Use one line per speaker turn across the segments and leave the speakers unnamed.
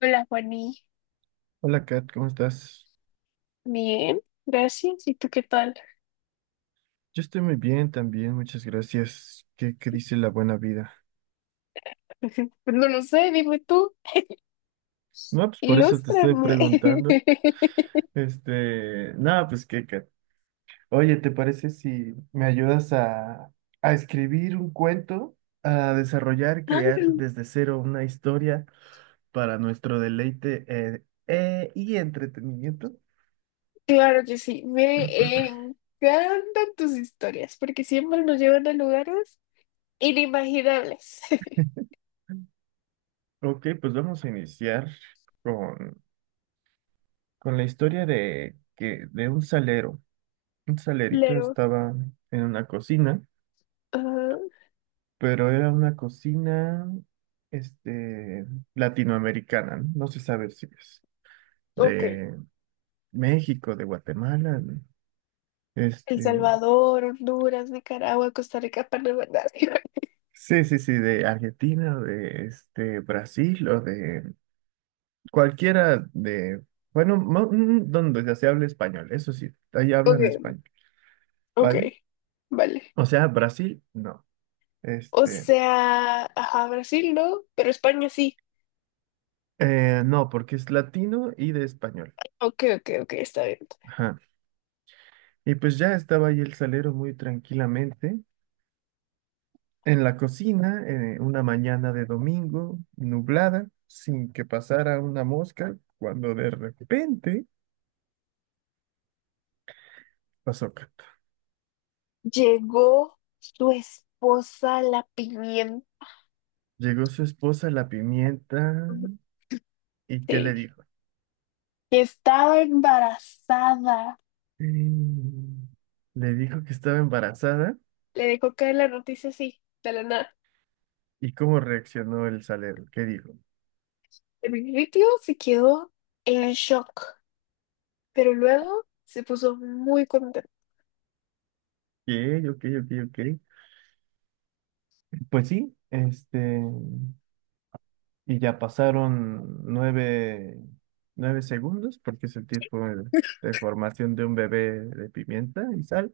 Hola, Juaní.
Hola Kat, ¿cómo estás?
Bien, gracias. ¿Y tú qué tal?
Yo estoy muy bien también, muchas gracias. ¿Qué dice la buena vida?
Pues no lo sé, dime tú,
No, pues por eso te estoy
ilústrame.
preguntando. Nada, pues qué, Kat. Oye, ¿te parece si me ayudas a escribir un cuento, a desarrollar, crear
Claro,
desde cero una historia para nuestro deleite y entretenimiento?
claro que sí. Me encantan tus historias porque siempre nos llevan a lugares inimaginables.
Ok, pues vamos a iniciar con, con la historia de un salero. Un salerito
Claro.
estaba en una cocina,
Ajá.
pero era una cocina, este, latinoamericana, ¿no? No se sabe si es
Ok.
de México, de Guatemala,
El
este,
Salvador, Honduras, Nicaragua, Costa Rica, Panamá.
sí, sí, sí, de Argentina, de Brasil o de cualquiera de, bueno, donde ya se hable español. Eso sí, ahí hablan
Ok,
español,
ok.
¿vale?
Vale.
O sea, Brasil, no,
O
este,
sea, ajá, Brasil no, pero España sí.
no, porque es latino y de español.
Ok, ok, ok, está bien.
Ajá. Y pues ya estaba ahí el salero muy tranquilamente en la cocina, una mañana de domingo, nublada, sin que pasara una mosca, cuando de repente pasó cato.
Llegó su esposa, la pimienta,
Llegó su esposa la pimienta y ¿qué le
que
dijo?
estaba embarazada.
Mm, le dijo que estaba embarazada.
Le dejó caer la noticia así, de la nada.
¿Y cómo reaccionó el salero? ¿Qué dijo?
El principio se quedó en shock, pero luego se puso muy contento.
Ok, ok, ok, ok. Pues sí, y ya pasaron nueve segundos, porque es el tiempo de formación de un bebé de pimienta y sal.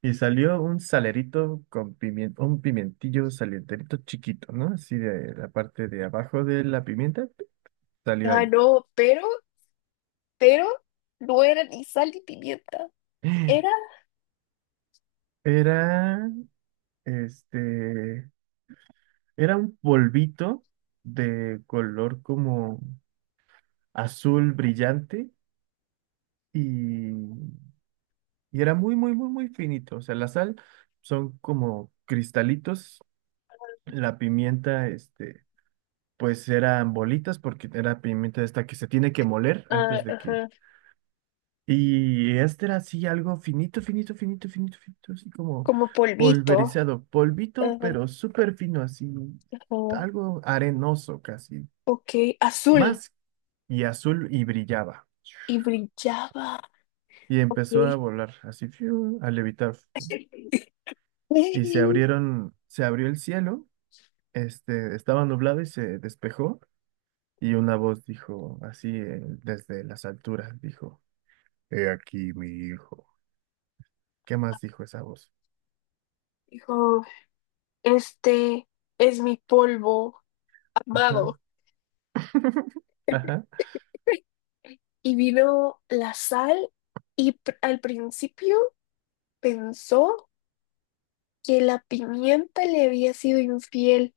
Y salió un salerito con pimiento, un pimientillo salienterito chiquito, ¿no? Así de la parte de abajo de la pimienta, ¡pip! Salió
Ah,
ahí.
no, pero no era ni sal ni pimienta. Era,
Era, este, era un polvito de color como azul brillante y Y era muy, muy, muy, muy finito. O sea, la sal son como cristalitos. La pimienta, pues eran bolitas porque era pimienta esta que se tiene que moler antes
ah,
de que...
ajá,
Y este era así algo finito, finito, finito, finito, finito, así como
como polvito,
polverizado, polvito,
ajá,
pero súper fino, así,
ajá,
algo arenoso casi,
ok, azul
más y azul y brillaba.
y brillaba,
Y
ok.
empezó a volar así, fiu, a levitar. Y se
Ey,
abrieron, se abrió el cielo. Estaba nublado y se despejó y una voz dijo, así desde las alturas, dijo, he aquí mi hijo. ¿Qué más dijo esa voz?
dijo, este es mi polvo amado.
Ajá, ajá.
Y vino la sal y al principio pensó que la pimienta le había sido infiel,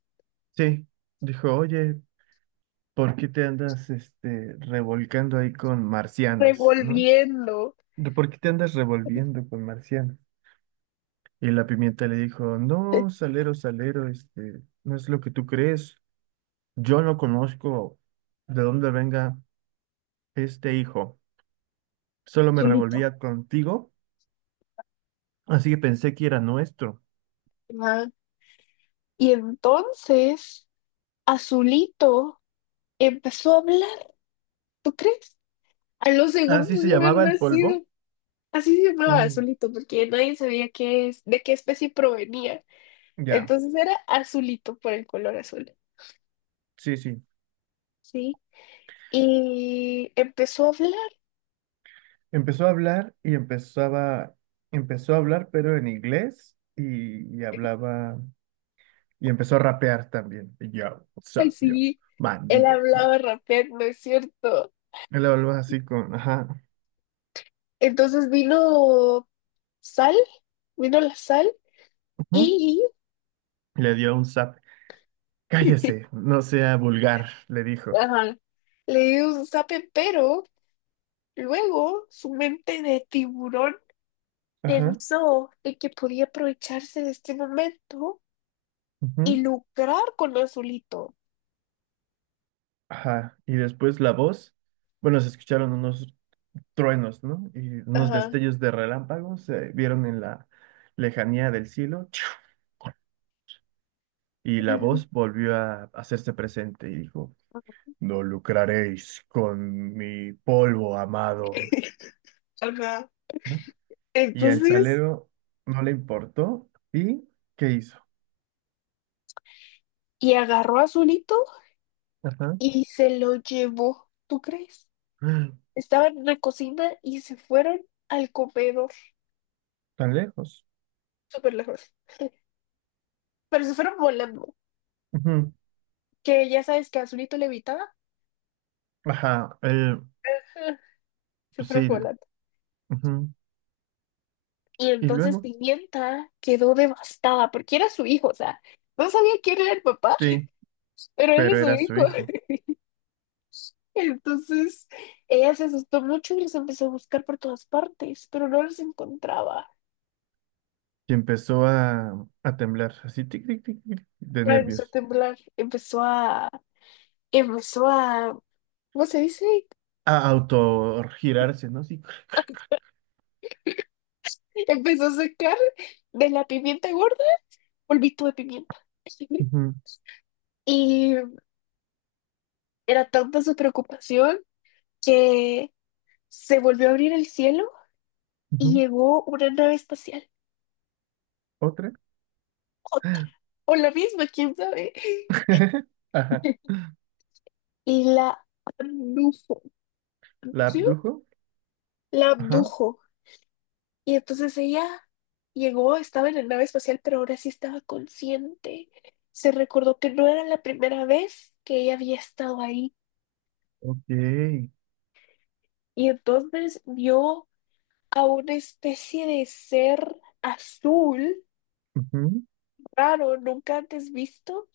Sí, dijo, oye, ¿por qué te andas revolcando ahí con marcianos, ¿no?
revolviendo.
¿De ¿Por qué te andas revolviendo con marcianos? Y la pimienta le dijo, no, salero, salero, no es lo que tú crees. Yo no conozco de dónde venga este hijo. Solo me
Azulito.
revolvía contigo. Así que pensé que era nuestro.
Ajá. Y entonces Azulito empezó a hablar, ¿tú crees? A los
Así
segundos
se
de haber
llamaba el polvo.
nacido. Así se llamaba
Mm,
Azulito, porque nadie sabía qué es, de qué especie provenía.
ya,
Entonces era Azulito por el color azul,
sí, sí.
¿sí? Y empezó a hablar,
Empezó a hablar y empezó a hablar, pero en inglés y hablaba y empezó a rapear también. Y yo, what's up, yo,
así.
man,
Él
diga. Yo.
hablaba rapeando, es cierto.
Él hablaba así con, ajá,
Entonces vino sal, vino la sal
ujú,
y
le dio un zap. Cállese, no sea vulgar, le dijo.
ajá, le dio un zape, pero luego su mente de tiburón
Ajá,
pensó en que podía aprovecharse de este momento y
ujú,
lucrar con Azulito.
ajá. Y después la voz, bueno, se escucharon unos truenos, ¿no? Y unos
Ajá.
destellos de relámpagos se vieron en la lejanía del cielo, ¡Chiu! Y la voz volvió a hacerse presente y dijo, no lucraréis con mi polvo amado,
Ajá.
¿no? Y al
Entonces,
salero no le importó, ¿y qué hizo?
y agarró a Azulito
Ajá.
y se lo llevó. ¿Tú crees?
Mm,
Estaban en la cocina y se fueron al comedor
tan lejos.
súper lejos. Pero se fueron volando.
Ujú.
Que ya sabes que Azulito levitaba.
Ajá, él,
Se
pues
fue
sí,
volando.
ujú.
Y
Y
entonces
luego,
Pimienta quedó devastada porque era su hijo, o sea, no sabía quién era el papá,
sí,
pero era
pero
su
era su
hijo.
hijo.
Entonces ella se asustó mucho y los empezó a buscar por todas partes, pero no los encontraba.
Y empezó a temblar, así, tic, tic, tic, tic, de
Ah, empezó a
nervios.
temblar, empezó a, ¿cómo se dice?
A autogirarse, ¿no? Sí.
Empezó a sacar de la pimienta gorda polvito de pimienta.
Ujú,
Y era tanta su preocupación que se volvió a abrir el cielo y
ujú.
llegó una nave espacial,
Otra.
otra, o la misma, quién sabe,
Ajá.
y la abdujo,
La
¿abdució?
abdujo.
La
Ajá.
abdujo. Y entonces ella llegó, estaba en la nave espacial, pero ahora sí estaba consciente. Se recordó que no era la primera vez que ella había estado ahí.
Ok.
Y entonces vio a una especie de ser azul,
Ujú.
raro, nunca antes visto.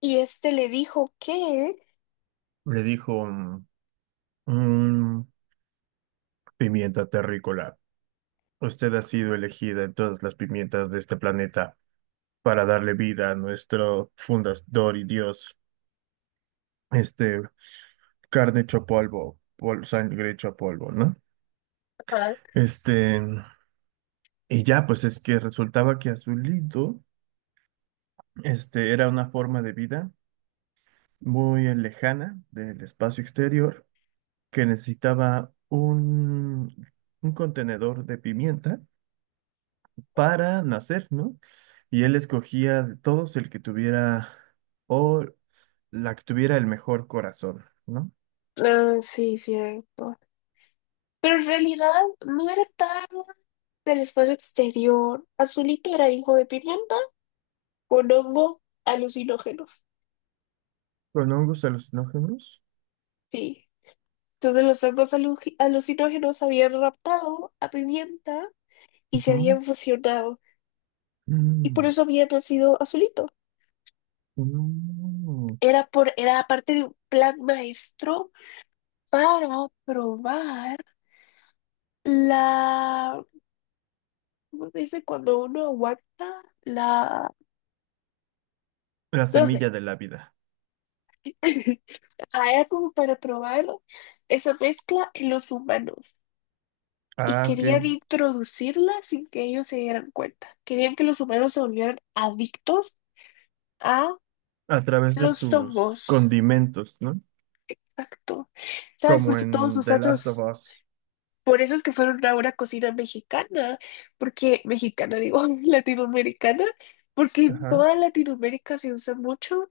Y este le dijo que...
Le dijo, mm, mm, pimienta terrícola. Usted ha sido elegida en todas las pimientas de este planeta para darle vida a nuestro fundador y dios. Este, carne hecho polvo, sangre hecho polvo, ¿no? Este. Y ya, pues es que resultaba que Azulito, era una forma de vida muy lejana del espacio exterior que necesitaba un contenedor de pimienta para nacer, ¿no? Y él escogía de todos el que tuviera o la que tuviera el mejor corazón, ¿no?
Ah, sí, cierto. Pero en realidad no era tan del espacio exterior. Azulito era hijo de pimienta con hongo alucinógenos.
Con hongos alucinógenos.
Sí. Entonces los hongos alucinógenos habían raptado a pimienta y se
Ujú.
habían fusionado. Y por
Mm,
eso había nacido Azulito.
mm.
Era por, era parte de un plan maestro para probar la, ¿cómo se dice? Cuando uno aguanta la,
La
no
semilla
sé.
de la vida.
Hay como para probar esa mezcla en los humanos y
Ah,
querían
ok.
introducirla sin que ellos se dieran cuenta. Querían que los humanos se volvieran adictos a
A través de
los
sus
hongos.
condimentos, ¿no?
Exacto. ¿Sabes?
Como
Porque todos
en The Last of
nosotros,
Us.
por eso es que fueron a una cocina mexicana, porque mexicana digo, latinoamericana, porque en
Ajá.
toda Latinoamérica se usan mucho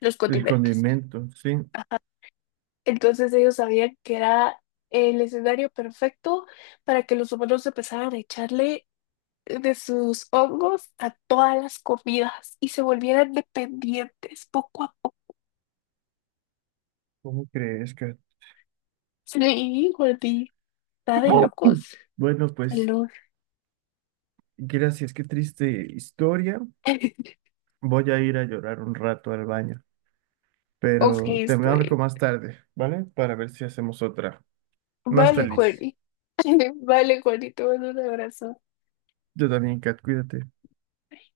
los
El
condimentos.
condimento, sí.
Entonces ellos sabían que era el escenario perfecto para que los humanos empezaran a echarle de sus hongos a todas las comidas y se volvieran dependientes poco a poco.
¿Cómo crees que?
Sí, Jordi, está de
¡Oh!
locos.
Bueno, pues,
Aló.
gracias, qué triste historia. Voy a ir a llorar un rato al baño,
Ok,
pero te
estoy
marco
bien.
más tarde, ¿vale? Para ver si hacemos otra más
Vale,
feliz.
Jordi. Vale, Jordi, te mando un abrazo.
Yo también, Kat, cuídate.